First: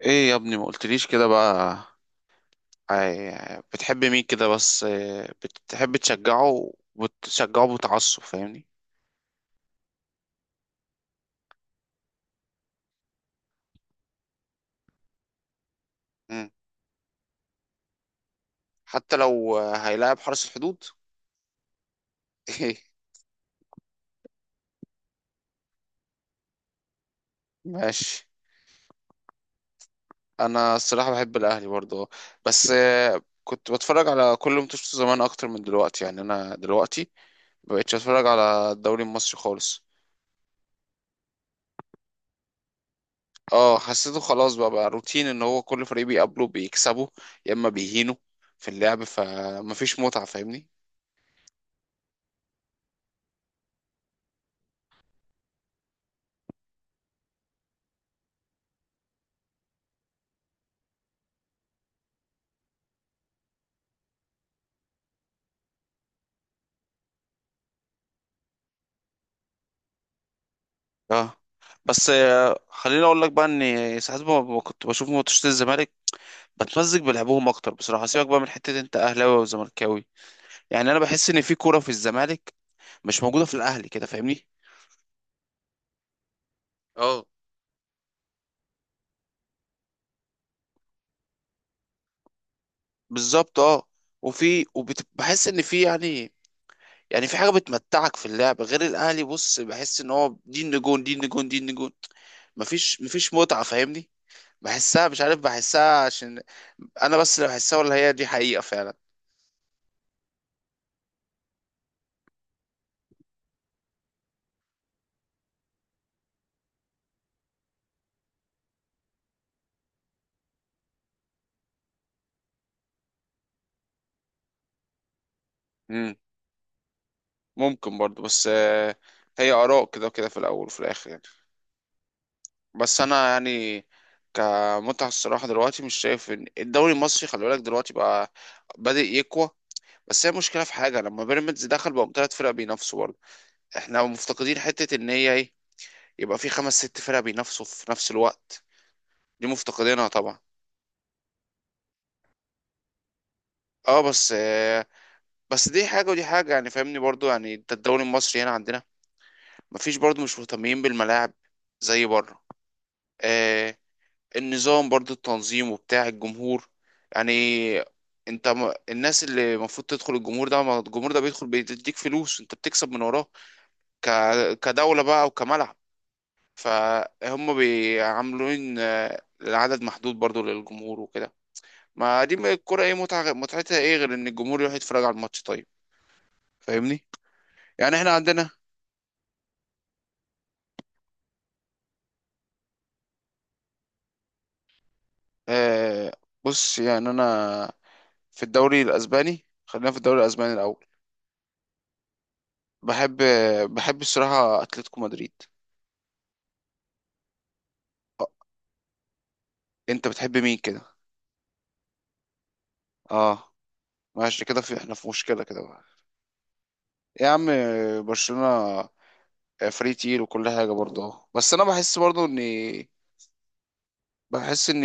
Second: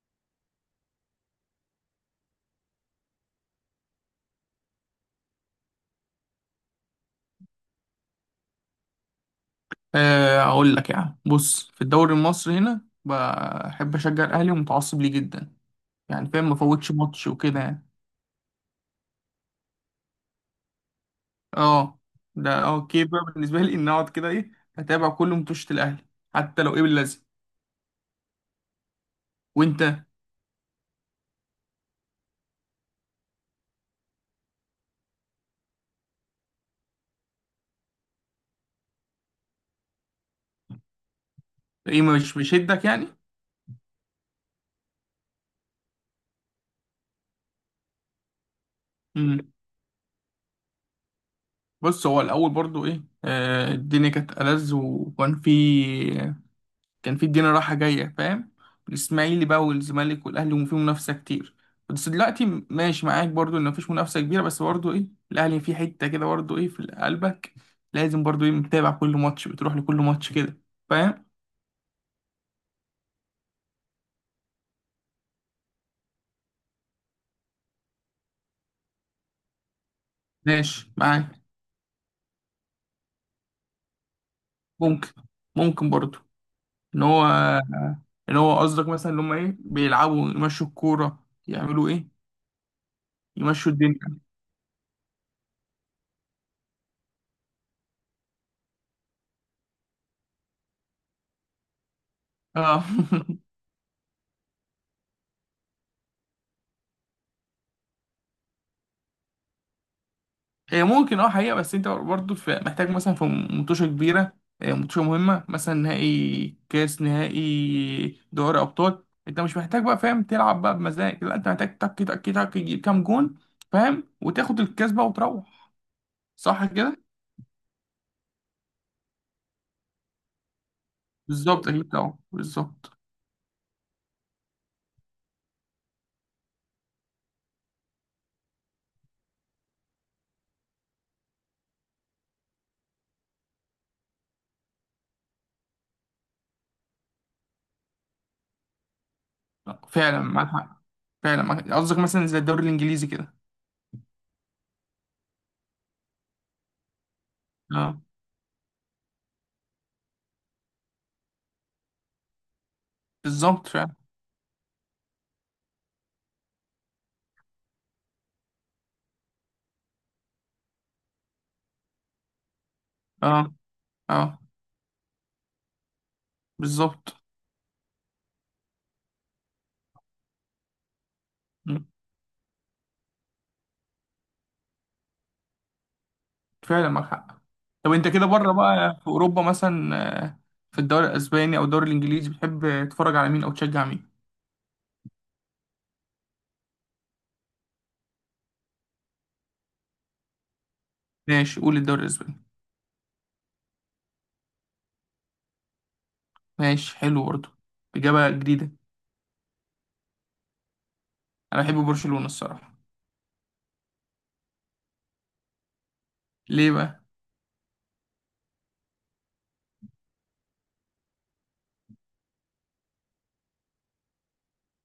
ايه يا ابني ما قلتليش كده بقى؟ بتحب مين كده بس بتحب تشجعه وبتشجعه بتعصب فاهمني؟ آه، اقول لك يعني بص في الدوري المصري هنا بحب اشجع الاهلي ومتعصب ليه جدا. يعني فاهم، مم. ما فوتش ماتش وكده يعني. حتى لو هيلاعب حرس الحدود. اه، ده اوكي بقى بالنسبه لي ان اقعد كده ايه، اتابع كل ماتشات الاهلي حتى لو ايه باللازم. ماشي. وانت؟ انا الصراحة بحب الاهلي برضه، بس كنت بتفرج على كل ماتشاته زمان اكتر من دلوقتي، يعني انا دلوقتي مبقتش اتفرج على الدوري المصري خالص. ايه، مش بيشدك يعني؟ اه، حسيته خلاص بقى روتين ان هو كل فريق بيقابله بيكسبه يا اما بيهينه في اللعب، امم فمفيش متعة فاهمني. بص، هو الاول برضو ايه، آه، الدنيا كانت ألذ، وكان في، كان في الدنيا رايحة جاية فاهم. الإسماعيلي بقى والزمالك والأهلي، وفي منافسة كتير. بس دلوقتي ماشي معاك برضو إن مفيش منافسة كبيرة، بس برضو إيه، الأهلي في حتة كده برضو إيه في قلبك، لازم برضو إيه متابع كل ماتش، بتروح لكل ماتش كده فاهم. اه، بس خليني اقول لك بقى ان ساعات ما كنت بشوف ماتشات الزمالك بتمزج بلعبهم اكتر بصراحه، سيبك بقى من حته انت اهلاوي وزملكاوي، يعني ماشي انا بحس ان معاك. في كوره في الزمالك مش موجوده في الاهلي كده فاهمني. ممكن ممكن برضو إن هو، اه إن هو قصدك مثلا إن هما إيه بيلعبوا، يمشوا الكورة، يعملوا إيه، بالظبط يمشوا اه. الدنيا. وبحس ان في يعني، يعني في حاجه بتمتعك في اللعب غير الاهلي، بص بحس ان هو دي النجوم دي النجوم دي النجوم، آه. مفيش متعه فاهمني. بحسها مش عارف بحسها، عشان انا بس اللي بحسها، ولا هي دي حقيقه فعلا؟ هي ممكن اه حقيقة، بس انت برضه محتاج مثلا في مطوشة كبيرة، آه، مطوشة مهمة، مثلا نهائي كاس، نهائي دوري أبطال، انت مش محتاج بقى فاهم تلعب بقى بمزاج، لا، انت محتاج تك تك تك تجيب كام جون فاهم، وتاخد الكاس بقى وتروح. صح كده؟ ممكن برضو، بس هي آراء كده وكده في الأول وفي الآخر يعني. بالظبط، اكيد طبعا، بالظبط. بس أنا يعني كمتعة الصراحة دلوقتي مش شايف إن الدوري المصري، خلي بالك دلوقتي بقى بادئ يقوى، بس هي مشكلة في حاجة، لما بيراميدز دخل بقوا تلات فرق بينافسوا برضه، احنا مفتقدين حتة إن هي إيه، يبقى في خمس ست فرق بينافسوا في نفس الوقت، دي لا، مفتقدينها فعلا طبعا. معاك حق، فعلا معاك حق. قصدك مثلا زي الدوري الإنجليزي كده. اه، بس دي حاجة ودي حاجة يعني فاهمني برضو، يعني انت اه، الدوري المصري هنا عندنا مفيش برضو، مش مهتمين بالملاعب زي بره. بالظبط آه، فعلا. النظام برضو التنظيم وبتاع الجمهور، يعني انت ما الناس اللي المفروض تدخل الجمهور ده، ما الجمهور ده بيدخل بيديك فلوس، انت بتكسب من وراه اه. ك... اه، كدولة بقى وكملعب، بالظبط. فهم بيعاملين العدد محدود برضو للجمهور وكده، ما دي الكرة ايه، متعة متعتها ايه غير ان الجمهور يروح يتفرج على الماتش طيب فعلا معاك فاهمني؟ حق. طب يعني انت احنا كده عندنا. بره بقى في اوروبا مثلا، آه، في الدوري الاسباني او الدوري الانجليزي بتحب تتفرج على مين او تشجع مين؟ آه، بص يعني انا في الدوري الاسباني، خلينا في الدوري الاسباني الاول، ماشي، قول الدوري الاسباني. بحب، بحب الصراحة اتلتيكو مدريد. ماشي، حلو برضه، آه، اجابه جديده. انت بتحب مين كده؟ انا بحب برشلونه الصراحه. اه ماشي كده، في احنا في مشكله كده بقى. ليه بقى؟ يا عم، برشلونه فري تيل وكل حاجه برضه أهو. بس انا بحس برضه ان، بحس ان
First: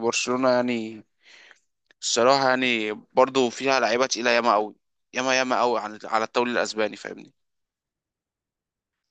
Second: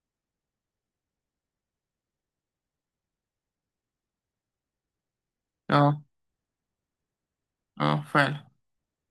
برشلونه يعني، الصراحه يعني برضه فيها لعيبه تقيله ياما قوي، ياما ياما قوي على اه. على الدوري الاسباني فاهمني. اه فعلا.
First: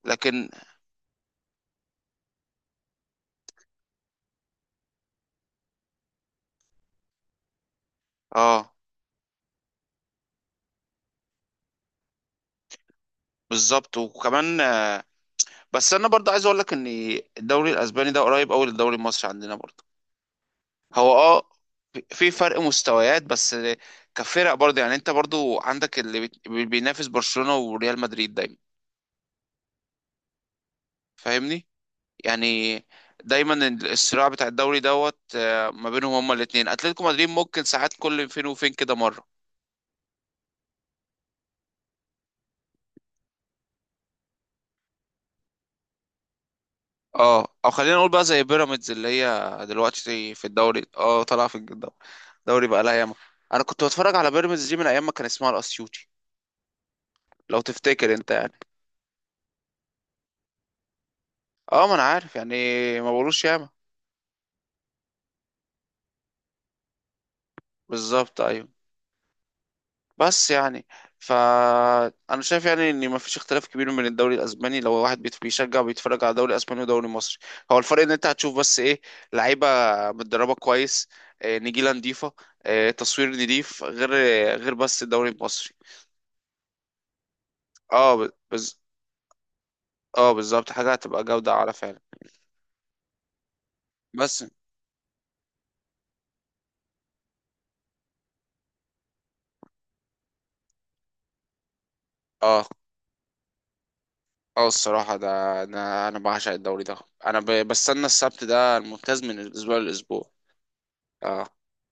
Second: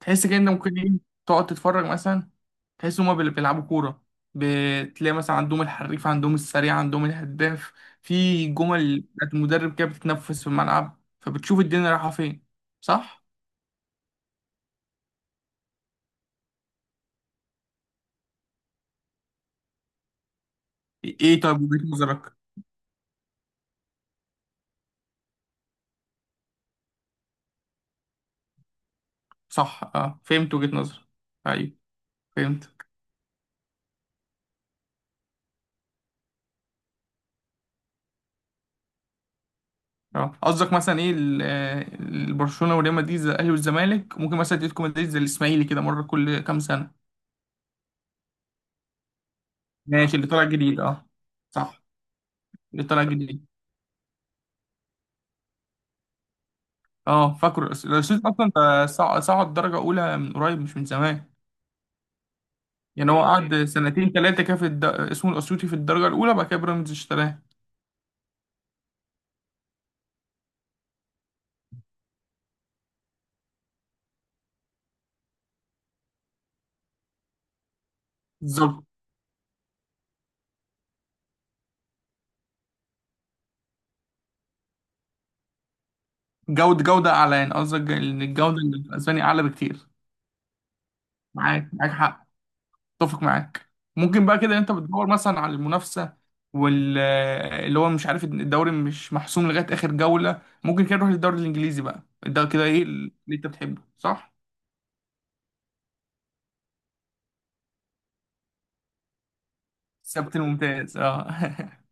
تحس كده انت لكن ممكن ايه تقعد تتفرج مثلا، تحس هما بيلعبوا كوره. بتلاقي مثلا عندهم الحريف، عندهم السريع، عندهم الهداف، في اه جمل بتاعت المدرب كده بتتنفس في الملعب، فبتشوف الدنيا رايحه فين. صح؟ بالظبط. وكمان بس انا برضه عايز اقول لك ان الدوري الاسباني ده قريب قوي للدوري المصري عندنا برضه، هو ايه، إيه اه، طيب وجهة في نظرك؟ فرق مستويات بس، كفرق برضه يعني انت برضه عندك اللي بينافس برشلونة وريال مدريد دايما صح اه، فهمت وجهة نظرك. فاهمني، ايوه يعني فهمت. دايما الصراع بتاع الدوري دوت ما بينهم هما الاتنين، اتلتيكو مدريد ممكن ساعات كل فين وفين كده مرة. اه، قصدك مثلا ايه برشلونه وريال مدريد زي الاهلي والزمالك، ممكن مثلا اتلتيكو مدريد زي الاسماعيلي كده، مره كل كام سنه. اه او خلينا نقول بقى زي بيراميدز اللي هي ماشي، اللي دلوقتي طالع في جديد الدوري، اه. اه طالعه في صح، الدوري، الدوري بقى اللي لها طالع ياما. جديد. انا كنت بتفرج على بيراميدز دي من ايام ما كان اسمها الاسيوطي اه لو فاكره تفتكر الاسيس انت اصلا، يعني، ده صعد درجه اولى من قريب مش من زمان. اه ما انا عارف يعني. ما يعني هو بقولوش قعد ياما. سنتين ثلاثه كده في الد... اسمه الاسيوطي في الدرجه الاولى، بعد كده بيراميدز اشتراه. بالظبط ايوه. بس يعني فأنا شايف يعني إن مفيش اختلاف كبير بين الدوري الأسباني، لو واحد بيشجع وبيتفرج على دوري أسباني ودوري مصري، هو الفرق إن أنت هتشوف بس بالظبط. إيه، لعيبة متدربة كويس، نجيلة نضيفة، تصوير نضيف، غير، بس الدوري المصري. جوده، جوده اعلى، يعني قصدك اه، ان الجوده الاسباني اعلى بكتير. اه بالظبط حاجة هتبقى جودة معاك، أعلى معاك فعلا. حق، اتفق معاك. ممكن بقى بس كده انت بتدور مثلا على المنافسه وال اللي هو مش عارف الدوري مش محسوم لغايه اخر جوله. ممكن كده نروح للدوري الانجليزي بقى، ده كده اه، ايه اللي انت بتحبه، صح؟ اه الصراحة ده، أنا بعشق الدوري ده، أنا بستنى السبت ده الممتاز من الأسبوع للأسبوع. السبت الممتاز اه. اه.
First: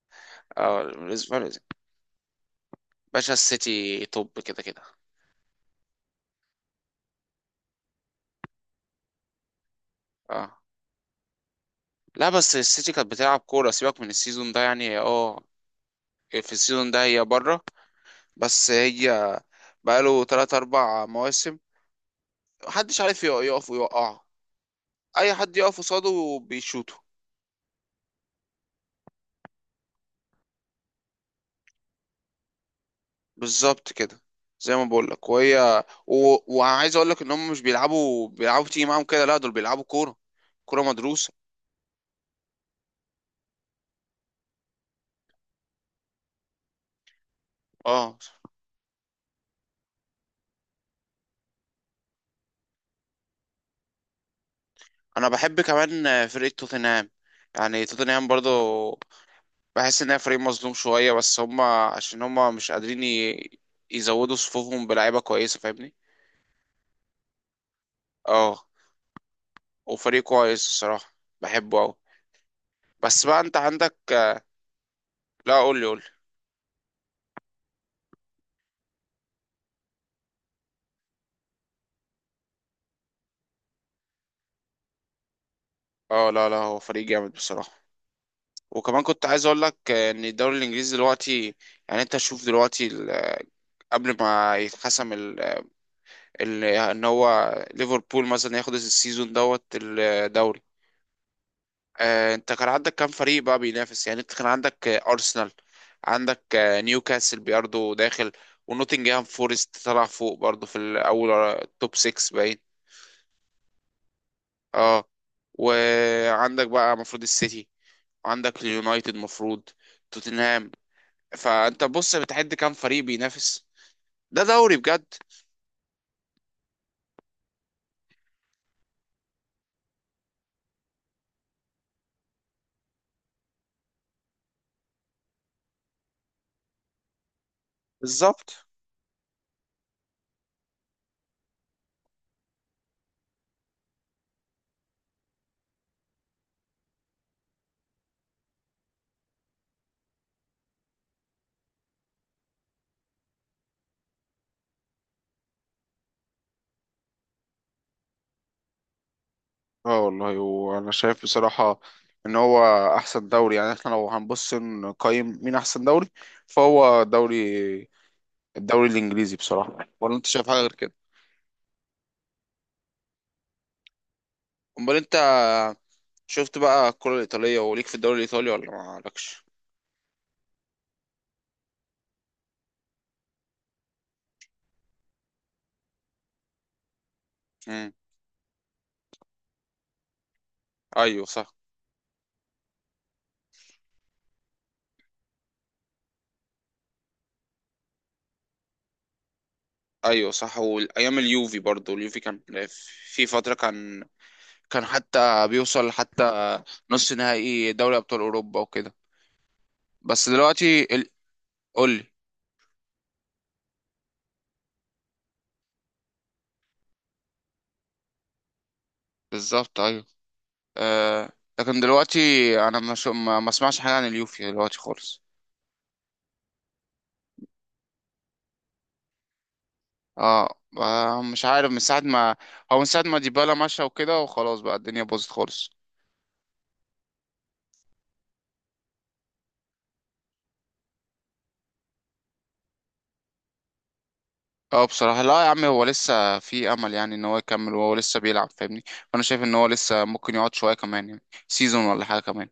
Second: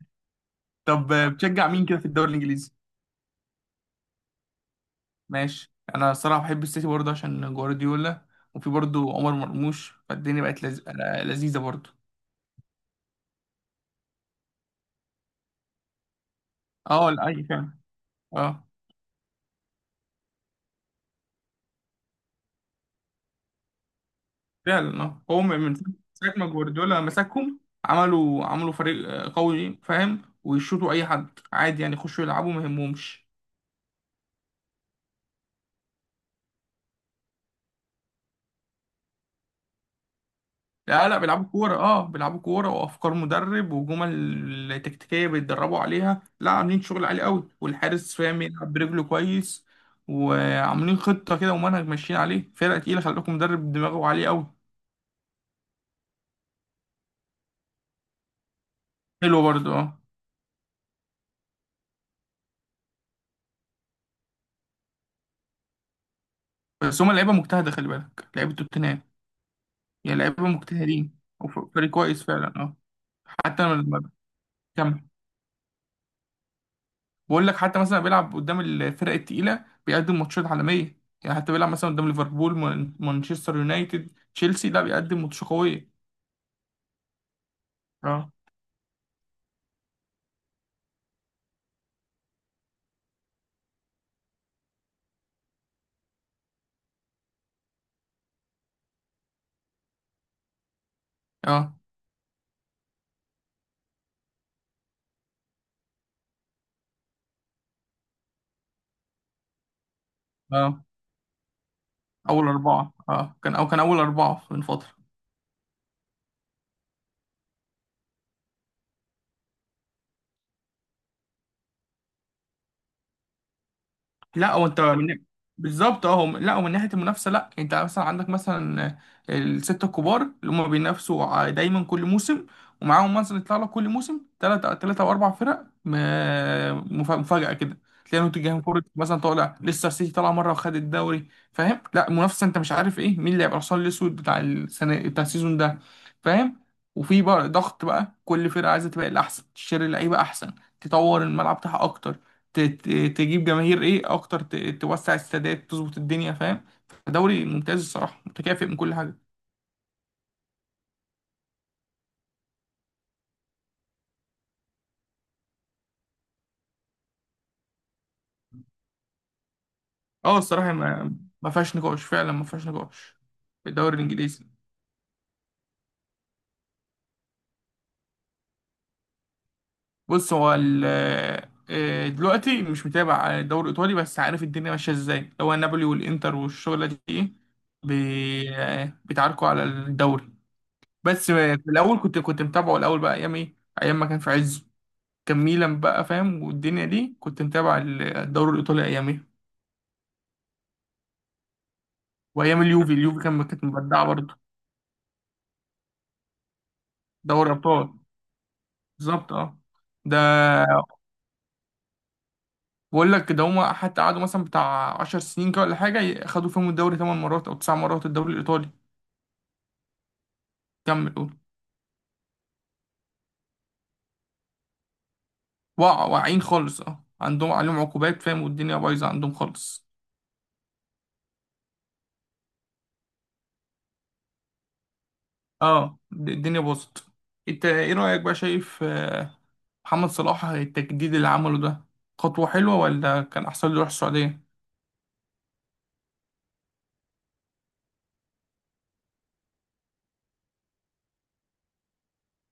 اه، طب الأسبوع للأسبوع. بتشجع مين كده في الدوري الانجليزي؟ باشا السيتي توب كده كده. ماشي، انا الصراحه بحب السيتي برضه عشان جوارديولا، وفي برضه عمر مرموش، فالدنيا اه بقت لذيذه برضه. لا، بس السيتي كانت بتلعب كورة، سيبك من السيزون ده يعني، هي اه في السيزون ده اه هي لا، اي بره، فعلا. اه بس هي بقاله تلات أربع مواسم محدش عارف يقف ويوقعه، فعلا. اه، أي هو حد من يقف ساعة قصاده ما جوارديولا بيشوطه. مسكهم، عملوا فريق آه، قوي فاهم، ويشوطوا أي حد عادي يعني، يخشوا يلعبوا ما يهمهمش. بالظبط كده، زي ما بقولك وعايز أقولك إن هم مش بيلعبوا، بيلعبوا تيجي معاهم كده، لا دول بيلعبوا كورة، كورة لا لا، مدروسة. بيلعبوا كورة، اه، بيلعبوا كورة وأفكار مدرب وجمل تكتيكية بيتدربوا عليها. لا، عاملين شغل عالي قوي، والحارس اه، فاهم يلعب برجله كويس. وعاملين خطة كده ومنهج ماشيين عليه، فرقة تقيلة، خلي بالكم مدرب دماغه عالي قوي. أنا بحب كمان فرقة توتنهام، يعني توتنهام برضه حلو برضه اه. بحس ان هي فريق مظلوم شويه، بس هم عشان هم مش قادرين يزودوا صفوفهم بلعيبه كويسه فاهمني. بس هما لعيبة مجتهدة، خلي بالك لعيبة اه توتنهام، يعني وفريق لعيبة كويس الصراحه، مجتهدين بحبه وفريق قوي، كويس فعلا اه. بس بقى انت حتى، عندك. كمل. لا قول لي، قول لي. بقول لك حتى مثلا بيلعب قدام الفرق التقيلة، بيقدم ماتشات عالمية يعني، حتى بيلعب مثلا قدام ليفربول، مانشستر يونايتد، تشيلسي، لا بيقدم ماتش قوية. اه لا لا، هو فريق جامد بصراحه. اه. وكمان كنت عايز اقول لك ان الدوري الانجليزي دلوقتي، يعني انت شوف دلوقتي قبل ما يتحسم ان هو ليفربول مثلا ياخد السيزون دوت الدوري، اه. انت كان عندك كام فريق بقى بينافس، يعني انت كان عندك ارسنال، عندك نيوكاسل برضه داخل، ونوتنجهام فورست طلع فوق برضه في اه، الاول، توب 6 اول باين. اربعة اه كان، او كان اول اربعة من فترة. اه، وعندك بقى المفروض السيتي، عندك اليونايتد المفروض، توتنهام، فانت بص بتعد كام فريق بينافس، ده لا هو دوري انت بجد. من، بالظبط اهو. لا، ومن ناحيه المنافسه، لا انت مثلا عندك مثلا السته الكبار اللي هم بينافسوا دايما كل موسم، ومعاهم مثلا يطلع لك كل موسم ثلاثه ثلاثه او اربع فرق مفاجاه كده. تلاقي بالظبط. نوتنجهام فورست مثلا طالع لسه، السيتي طالع مره وخد الدوري فاهم، لا منافسه، انت مش عارف ايه مين اللي هيبقى الحصان الاسود بتاع السنه بتاع السيزون ده فاهم. وفي بقى ضغط بقى، كل فرقه عايزه تبقى الاحسن، تشتري لعيبه احسن، تطور الملعب بتاعها اكتر، تجيب جماهير ايه اكتر، توسع السادات، تظبط الدنيا فاهم. دوري ممتاز الصراحه، متكافئ من كل حاجه. اه والله، وانا شايف بصراحة ان هو احسن دوري، يعني احنا لو هنبص نقيم مين احسن دوري، فهو دوري، الدوري الانجليزي بصراحه، ولا انت اه شايف حاجه الصراحه، غير كده؟ ما فيهاش نقاش، فعلا ما فيهاش نقاش، في الدوري الانجليزي. امال انت شفت بقى الكره الايطاليه وليك في الدوري الايطالي ولا ما لكش؟ بص هو آه، دلوقتي مش متابع الدوري الايطالي، بس عارف الدنيا ماشيه ازاي، هو نابولي والانتر والشغله دي ايه. امم. آه، بيتعاركوا على الدوري. ايوه بس صح، آه، في الاول كنت متابعه الاول بقى، ايام ايه، ايام ما كان في عزه، كان ميلان بقى فاهم، والدنيا دي كنت متابع الدوري الايطالي ايام إيه؟ ايوه صح. والايام اليوفي برضو، اليوفي كان وايام اليوفي، اليوفي في كان فتره كانت كان، مبدعه برضه. كان حتى بيوصل حتى نص دوري نهائي ابطال، دوري ابطال اوروبا وكده. بالظبط اه. ده، بس دلوقتي قول لي. بقول لك ده هما حتى قعدوا مثلا بتاع 10 سنين كده ولا حاجه خدوا فيهم الدوري 8 مرات او 9 مرات، الدوري الايطالي. بالظبط ايوه. كمل آه... قول. لكن دلوقتي انا ما شو... ما ما اسمعش حاجه عن اليوفي دلوقتي خالص. وقع، واقعين خالص اه، عندهم عليهم عقوبات فاهم، والدنيا بايظه عندهم خالص. اه مش عارف من ساعة ما، هو من ساعة ما ديبالا مشى وكده، وخلاص بقى الدنيا باظت خالص. اه، الدنيا باظت. انت ايه رايك بقى، شايف آه، محمد صلاح التجديد اللي عمله ده خطوه حلوه، ولا كان احسن له يروح السعوديه؟ اه بصراحة لا يا عم، هو لسه في امل يعني ان هو يكمل، وهو لسه بيلعب فاهمني، فانا شايف ان هو لسه ممكن يقعد شوية كمان، يعني سيزون ولا حاجة كمان.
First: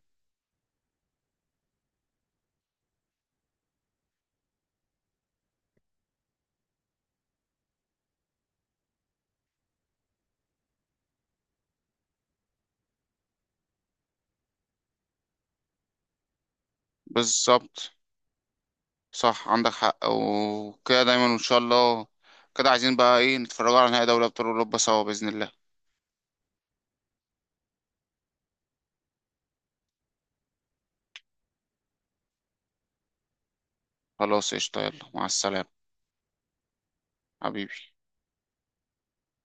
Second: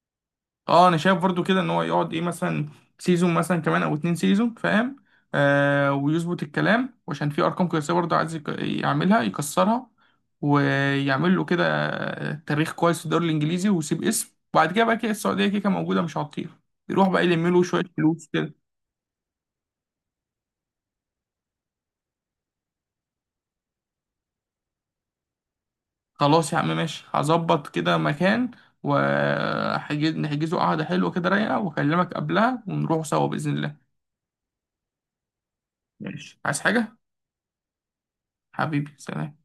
اه انا شايف برضو كده ان هو يقعد ايه مثلا سيزون مثلا كمان او اتنين سيزون فاهم، آه ويظبط الكلام، وعشان في ارقام قياسيه برضو عايز يعملها يكسرها، ويعمل له كده آه، تاريخ كويس في الدوري الانجليزي، ويسيب اسم. وبعد كده بقى، كده السعوديه كده كده موجوده مش هتطير، يروح بقى يلم له شويه بالظبط، فلوس كده. صح عندك حق، وكده دايما ان شاء الله، كده عايزين بقى ايه نتفرجوا على نهائي دوري ابطال اوروبا سوا بإذن الله. خلاص يا عم، ماشي، هظبط كده مكان وهحجز، نحجزه قعده حلوه كده رايقه، واكلمك قبلها ونروح سوا باذن الله. خلاص قشطة، يلا مع السلامة، ماشي، عايز حاجه؟ حبيبي. حبيبي سلام.